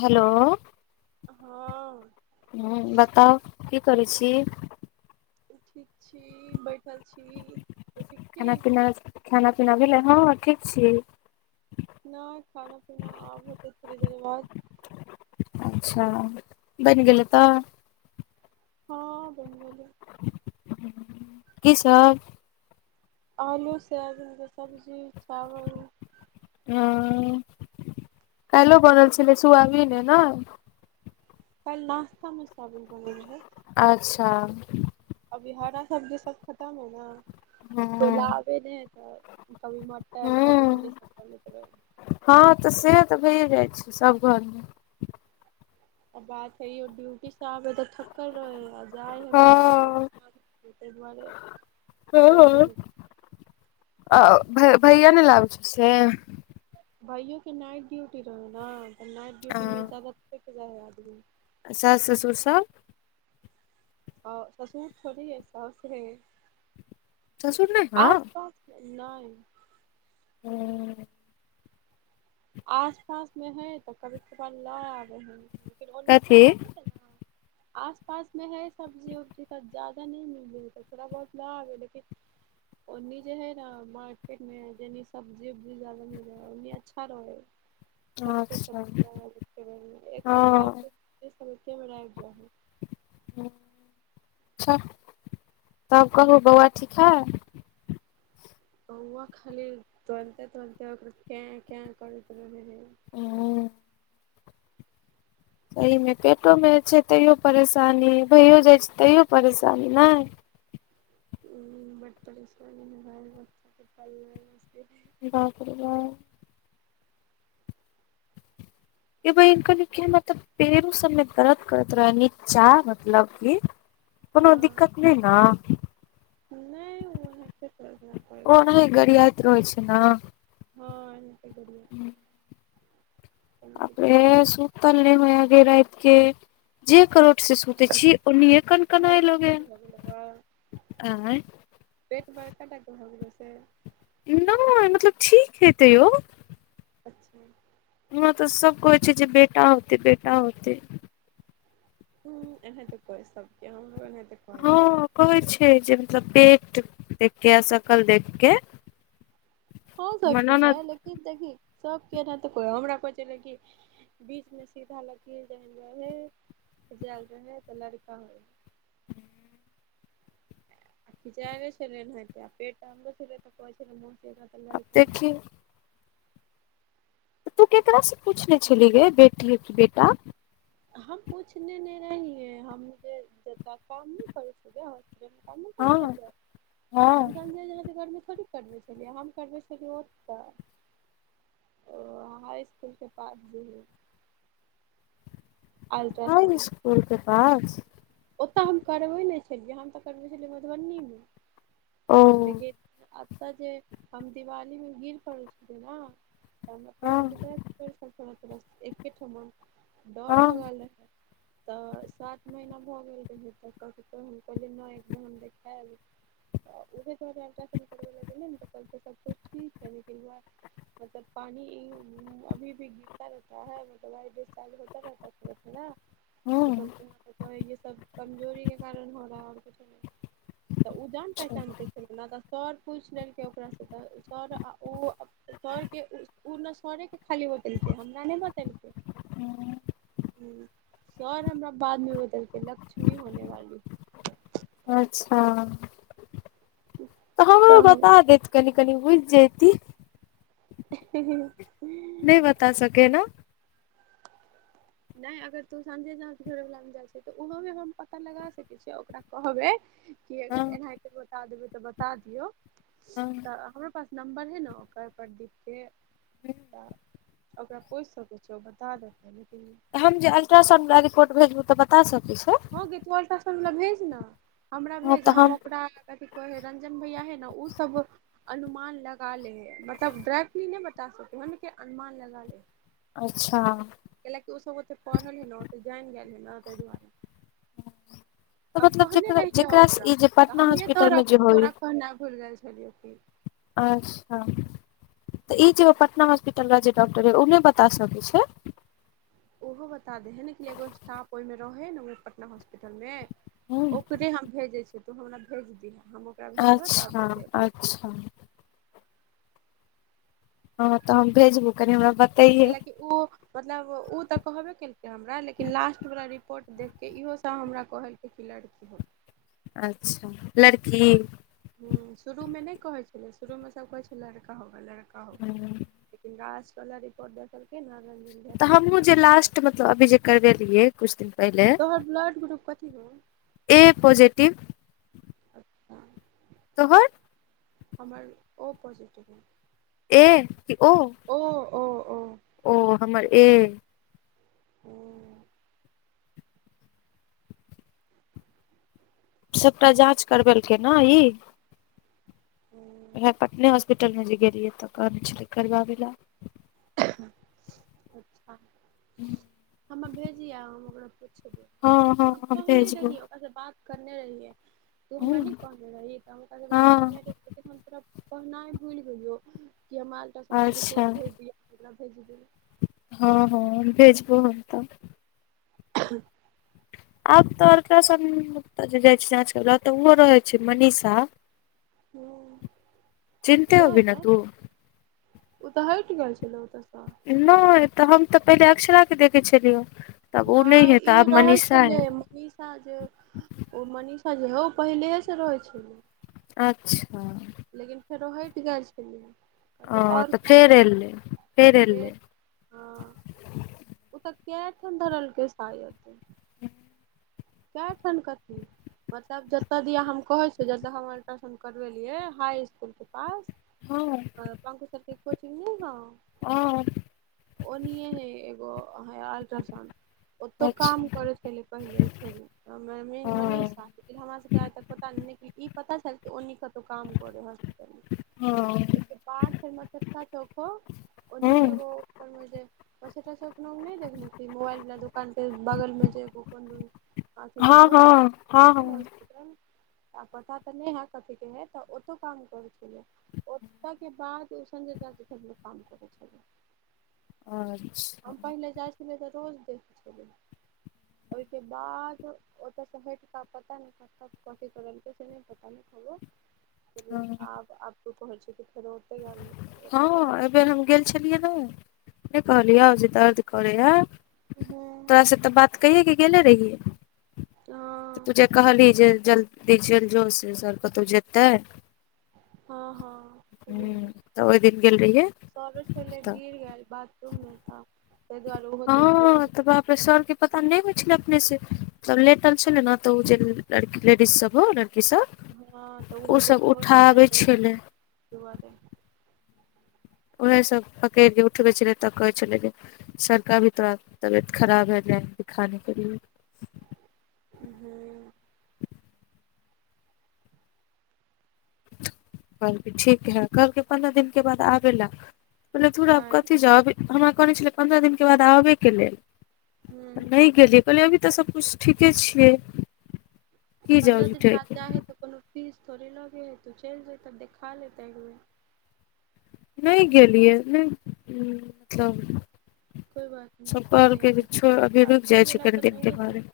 Hello. हां। हुं बताउ की करै छी। ठीक छी, बैठल छी। त ठीक छी खाना-पीना, खाना-पीना भेलै हां ठीक छी। नै खाना-पीना आब हेतै थोड़ी देर बाद। अच्छा बैन गेलै तऽ। हां बैन गेलै। की सब। आलू सोयाबिन के सब्जी, चावल। हां काएलो बनल छलै सुयाबिने ना। काएल नाश्ता मे सोयाबीन बनल रहै। अच्छा। अभी हरा सब्जी सब खतम है ना। ह को लागै ने तऽ कभी मटर कभी [unintelligible] हां तऽ से तऽ भये जाय छै सब घर मे। अ बात हय इहो ड्यूटी से आबै तऽ थकल रहल या आ जाय हय हँ मार्केट [unintelligible] तै दुआरे अभी एबे नै अ-अ भ-भैया नै लाबै [unintelligible] से। भैये के नाइट ड्यूटी रहै ना तऽ नाइट डूटी मे जादा थैक जाय हय आदमी। आ सास-ससुर सब अ ससुर थोड़ी हय, सौस रहे ससुर नहि आस-पास नै। हुं। आस-पास मे हय त कभी-कभार ला आबै हय। फेर ओनहि से [unintelligible] कथी ना। आस-पास मे हय सब्जी-उब्जी तऽ जादा नै मिलै हय तऽ थोड़ा बहुत ला आबै लै लेकिन ओन्नी जे है ना मार्केट मे जनी सब्जी-उब्जी जादा मिलै है उन्नी अच्छा परौर, सब कुछ अच्छा [unintelligible] एक सप्ताह हँ के [unintelligible] मे रह जाही। अच्छा तब कहु बौअवा ठीक हय। बौअवा खाली तुरंते-तुरंते ओकरा कैं-कैं करैत रहै हय। ओ। एमे पेटो मे छै तै यो परेशानी भैयो जाय छै तैयौ परेशानी नै। [unintelligible] बाप रे बाप। ए बहिन कहली कि हमर ते पैरो सब मे दरद करत रहनी निचा मतलब कि कुनो दिक्कत नै ना। नै उ ओन्हेतो [unintelligible] रहत [unintelligible] रहै छै ना। हां ए मे [unintelligible] द दियौ। अपने दिक्कत होयत सूतल नै होयया जे रात के। जे करोट से सुते छी ओनिये कन कनाय बड़का पेट भऽ गेलौ लगैया एं। पेट बड़काटा के भ गेलौ से। नय मतलब ठीक हेतै यौ अच्छा यहाँ तऽ सब कहइ छै जे बेटा होतै बेटा होतै हं एनाहिते को सबके हमरो एनाहिते कहै हँ छलै कहै छै जे मतलब पेट देख के शकल देख के हो हमर सकै है ननद लेकिन देखी सब के एनहिते कोइ हमरा कहइ छलइ कि बीच में सीधा लकीर रहे [unintelligible] जैल रहे तऽ लड़का होय [unintelligible] छलैन हैं तऽ पेट अंदर छलै तऽ कहय छल म तऽ आब लड़की देखी तू केकरासँ पूछने छलिह गइ बेटी हय कि बेटा हम पूछने ने रहियइ है हम जे- जेत काम नइ करइ छल हँ हँ [inaudible] करबे छलियै हम करबे छलियै ओतऽ ओ हाई इसकुल के पास जे हइ अल्ट्रासाउंड इकूलके पास ओतय हम करबै नइ छलियै हम तऽ करबै छलियै मधबनीमे ओ लेकिन अतऽ जे हम दिवालीमे गिर पड़ल छली न त हमरा हँ पेरमे दर्द [inaudible] एके ठमा डर हँ हो गेल रहे तऽ सात महीना भऽ गेल रहै तऽ हम कहलियइ नइ एकबे हम देखैब तऽ उहे [unintelligible] करबै लए गेलै न तऽ कहल्कई सबकुछ ठीक हय लेकिन वैह मतलब पानी इ अभी भी गिरता रहता है मतलब [unintelligible] होता रहता न्य त हँ [unintelligible] त ये सब कमजोरी के कारण हो रहा है और कुछो नहि तऽ उ जान पहचान के न तऽ सर पुइछ लेलकै ओकरासँ तऽ सर आ ओ सरके उ ने सड़े के खाली बतेल कय हमरा नइ बतेलकय हँ हं सर हमरा बादमे बतेलकइ लक्ष्मी होने वाली है अच्छा तऽ हमरो बता देत कनि कनि बुइझ जैती हीं हीं नय बता सकेय ना नय अगर तू साँझे जाहाँ घैवलामे जाइ छै। तऽ ओहोमे हम पता लगा सकै छियै ओकरा कहबै कि हँ अगर एनाहिते बता देबै तऽ बता दियौ हँ तऽ हमर पास नम्बर है न ओकर प्रदीप के तऽ ओकरा पोइछ सकै छ ओ बता देतै लेकिन हम जे अलट्रासाउंड वला रिपोर्ट भेजबौ तऽ बता सकै छै? हँ गय तू अल्ट्रासाउण्डवला भेज न हमरा हँ भेज तऽ हम ओकरा कथि कहै हय रंजन भैया है न उ सब अनुमान लगा लय हैं मतलब ड्रैकटली नइ बता सकै ह लेकिन अनुमान लगा लय हय अच्छा कइलकि ओसब ओते पढ़ल हय न ओते जाइन गेल हय न तय दुआरे तऽ हम मतलब कहने जेकरा रहियै जेकरा से ओकरा ई जे तऽ पटना हमहीहे हॉस्पिटल तोहरा मे जे होय तोरा कहनाइ भुल गेल छलियौ कि अच्छा तऽ ई जे उ पटना हॉस्पिटल वला डॉक्टर रहे उ नइ बता सकै छै? उहो बता दै हइ ने की एगो स्टाफ ओहिमे रहै हइ न पटना हॉस्पिटलमे ओकरे हम भेजै छियै, तू हमरा भेज दिहऽ हम ओकरा भेजबह तऽ अच्छा बतेबह। अच्छा हां तऽ हम भेजबौ कनि हमरा बत ऐय ला के ओ मतलब उ तऽ कहबे केलकै, हमरा लेकिन लास्टवला रिपोर्ट देखिके इहो से हमरा कहल की लड़की हो अच्छा लड़की हूॅं शुरूमे नै कहै छलै शुरूमे सभ कहै छैय, लड़का होगा, लड़का होगा। लेकिन लास्ट वला रिपोर्ट देखल के नै ऽ मतलब अभी जे करबेेलियए कुछ दिन पहिले तोहर ब्लड ग्रुप कथी हो। ए पॉजेटिव अच्छा तोहर हमर ओ पॉजेटिव हइ। ए की ओ ओ-ओ -ओ ओ हमर ए। हूॅं सभटा जाँच करबेलकै नेय ई हूँ उएह पटने हॉस्पिटलमे जे गेलियै तऽ कहने छलै करबाबै लए। अच्छा हमरा भेजिए हम ओकरा पूछबे। हँ हँ हम कहने भेजबौ रहिए ओकरा से बात करने रहियै, तू हमरा नै कहने रहियै तऽ स बात हँ करने रहि। लेकिन हम तोरा कहनाइ भूलि गेलियौ की हमरा अल्ट्रासाउण्डके अच्छा रिपोर्ट भेज दिअ। मतलब भेजि दे। हां हां भेजबो हम तऽ। ह [inaudible] आब तऽ अल्ट्रासाउण्डऽ जे ओते जाइ छै, जाँच करैला तऽ ओहो रहै छैय, मनीषा। हूँ चिन्हते होबी ने तू। उ तेय हटि गेल छलै, ओतऽसे। नै तऽ हम तऽ पहिले अक्षरा के देखै छलियै। नैय ई रहै छलै। मनीषा जे ओ मनीषा जे हौ पहिलेसे रहै छलै। अच्छा लेकिन फेरो हइट जाइ छलै। कतोऽ ओ और तऽ काम फेर करतै एलै ते फेर एलै हां उ तऽ कए ठाम धरलकै सायत। कए ठन कते। मतलब जतऽ दिआ हम कहै छियै जतय हम अल्ट्रासाउण्ड करबेलियै हाई इसकुलके पास हां आ पंकु सर के कोचिंग नै हए। आह ओ नहिए हे एगो अह अल्ट्रासाउंड ओतहु काम अच्छा करै छलियै पहिले। छौंडी। मे- हँ मेनमनीषा, हमरा सबके आइ तक पता नय कि, ई पता छल कि ओनी कतौऊ काम करैहय। हँ [unintelligible] चौखो, ओन्नी हँ एगो पर मे जे, कय छथिन सप् हम नय देखने छी, मोबाइल वला दोकान के बगल में जे कोनदन बाकी हँ सभहो हँ हँ [unintelligible] हॉस्पिटल। आ पता तऽ नयहै कथीके हय तऽ ओतौ काम करै छलय। ओत्त के बाद ओ संजय चा के [unintelligible] काम करै छलै। [inaudible] अच्छा हम पहिले जाइ छलै तऽ रोज देख छलियै, ओय के बाद ओतऽ स हैट क पता नय कत कथी करलकय से नय पता [unintelligible] ओ हँ [unintelligible] गेल हँ अयबेर हम गेल छलियै नय, नय कहलियौ जे दर्द करैहय। हेतै हूँ तोरास तऽ बात कैये के गेले रहियय। [inaudible] त तु जेे कहली जे जल्दी चैल जो से सर कतौउ जेतै। हँ- हँ- हुं तऽ ओय दिन गेल रहियै त अबय छलय तऽ गिर गेल बाथरूम मे त हँ -त बाप्- सर के पता नय, नय होइ छलै अपने से, त लेटल छलै ने त उ जे लडकी, लेडीज सब होउ लड- हँ तऽ ओहो देखबये लय उठाबै जयतय, छलै दुआरे उएह सभ पकैड़ क उठबै छलै तऽ कहै छलै जे [unintelligible] ह हूँ कहलकै ठीक है, कहलके पन्द्रह दिन के बाद आबैलय, कलियै धुर आब आँय कथी जाउ अभी हमरा कहने छलै पन्द्रह दिनक के बाद आबयके लेल। हूँ नय गेलियै। कहलियै अभी तऽ सबकुछ ठीके छियै। की जाउ पन्द्रह दिन बाद झुठेके। जाइ हइ तऽ कोनो फीस थोड़े लगे हइ तुऽ चइल जेतैं, देखा लेतैं एकबेर। नय गेलियै, नै [inaudible] मतलब कोय बात नहि सब छोड़ दही कहलकय अभी जेछोइ, अभी रुइक आबि जाइ छै गेला कनि तऽ दिन के नहिये बारे जो में,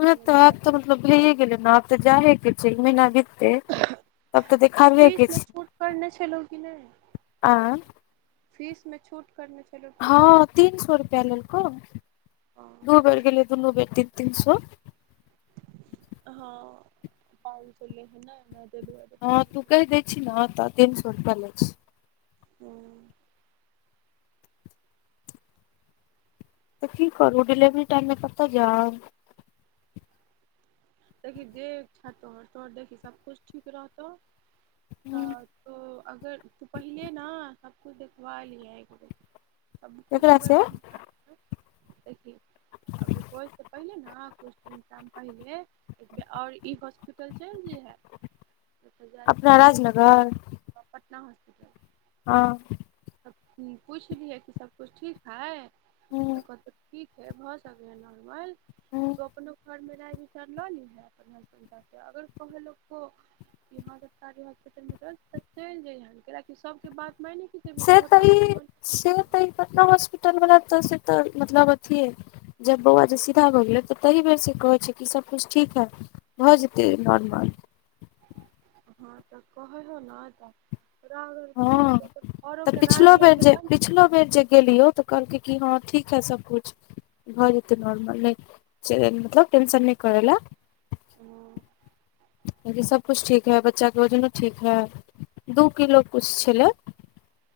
ओ तऽ मेन बात आब तऽ छै। मतलब भैयै गेलै न, आबऽ जाहे के छै। अय महीना देख- फीसमे छै छूट करने छलौ की नय? आ फीस में छूट करने? हँ तीन सौ रुपैया लेलकौ। हँ दू बेर ठीक गेलै, दुनू बेकती तीन सौ हँ, पान सौ लयहयने हँ तू कैह दै छि ने तऽ तीन स रुपैआ लै छय। हूँ- तऽ की करू? डिलेवरी टाईममे कत्तऽ जाउ? देखही जे इक्छा तोहर, तोहर देखही सभकुछ ठीक रहतौ हूँ तऽ तो अगर, तो पहिले ने सबकुछ देखबा लिहें एकबेर। सब कुछ केकरा अगर से बढ़िआँ हैतौ त देखी होइसे पहिले ना कुछ्- तिन टाइम पहिले, एक बेर और ई हॉस्पिटल चैइल जैहें। अपना राजनगर? पटना हॉस्पिटल। हँ। अ पुछलियै कि सबकुछ ठीक है हूँ तऽ कहतौ ठीक। फेर भऽ सकलैँ नॉर्मल हूँ ज अपनो घरमे राय बिचार लऽ ली। सुने अगर कह लोक को। यहाँ सरकारी हॉस्पिटलमे जाउ तऽ चलि जइहन कियाकि सबके बात माइन। से तऽ ई से तऽ कतना हॉस्पिटलवला तऽ से तऽ मतलब अथि हइ। जब बौआ जे सीधा भऽ गेलै तऽ तही बेर से कहै छै कि सभकुछ ठीक है। भ जेतै नॉर्मल। हँ तऽ कहे हो न तऽ। र देख हँ अरोे तऽ के राय पिछलो ल बेर के जे तब ने। पिछलो बेर जे गेलियौ तऽ कहलकै कि हँ ठीक है सब कुछ। भऽ जेतै नॉर्मल नहि मतलब टेंशन नहि करय लए। हं। ई सब कुछु ठीक है बच्चा के वजनो ठीक है दू किलो कुछ छले।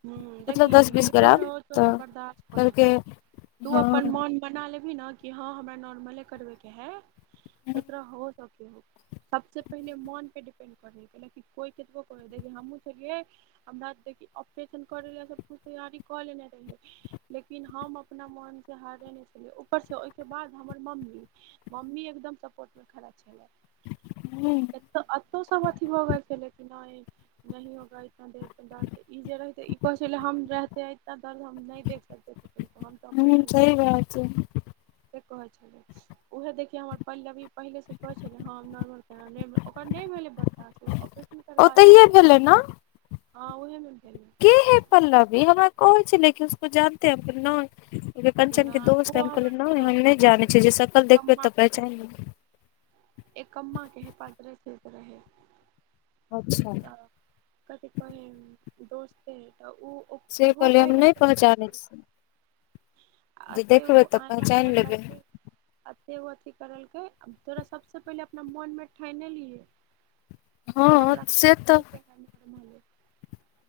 हं देखही निर्भर ग्राम हो तोरा तऽ बर्दाास्त करे कहलकै पर तू हँ अपन मन। बना लेबही न कि हँ हमरा नॉर्मले करबैके है त हूँ तोरा हो सबके हो। सबसँ पहिने मोन पे डिपेंड करलै कि कोइ कतबो करै देख हमहूँ छलियै। हमरा देखि ऑपरेशन कर लै सब कुछ तैयारी कऽ लेने रहियै। लेकिन हम अपना मोन से हारे नहि छलिय ऊपर से ओहिके बाद हमर मम्मी। मम्मी एकदम सपोर्ट मे खरा छलै। ह्मं। त अतौ सब अथी भ गेल छलै की नई नही होगा इतना देर र्दद। जे रहते ई कहैे छलै हम रहते इतना दर्द हम नहि देख सकते थे तुमको हम। हूँ ऑपरेशन करते सही बात छै से कहे छलै। उएह देखियै हमर पलवी पहिलेसँ कहै छलै हँ नॉर्मल केना ओकर नहि भेलै भ। ऑपरेशन करबा ओतहिये लेलकै भेलै न हँ उहे मे भेले। के है पल्लवी हमरा कहै छलै लेकिन उसको जानतेै हैं हम कहलीए नई। कंचन के नहि दोस्त है ओ हम हमर कहलीए नई हम नहि दोस्त जाने रहै छीै जे सकल देखबे एकम्मा तऽ पहचान लेब। एकम्म के हे पातरे स के रहे। अच्छा। त कभी कहइ दोस्त है तऽ ओ। से ओहो कहलियै हम पहिले नहि से पहचाने छी। आ जे एते देखबै तऽ पहचाइन लेबै। अथे ओ अथी करलकै तोरा सबस पहिले अपना मोन मे ठाइने लिहै। हँ की हमरा। से [unintelligible]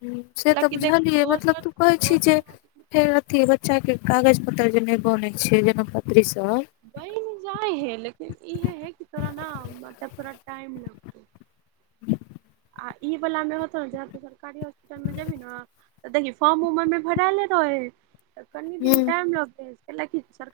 ह से तऽ कैलाकि देख बुझलियै मतलब दोसर तू कहै छी दोसर जे। आदमी फेर अथी बच्चा के कागज पत्तर जे नई बनै छै जनम पत्री सब। बनि जाइ हे लेकिन इएहे है कि तोरा न मतलब थोरा टाइम लग। आ ई वला मे होतो जेना तु सरकारी। हास्पिटल मे जेबी न तऽ देखही फर्म उमरमे फराले रहै है। तऽ कनी दिन हूँ टाइम लगते ह कइला की सरकार।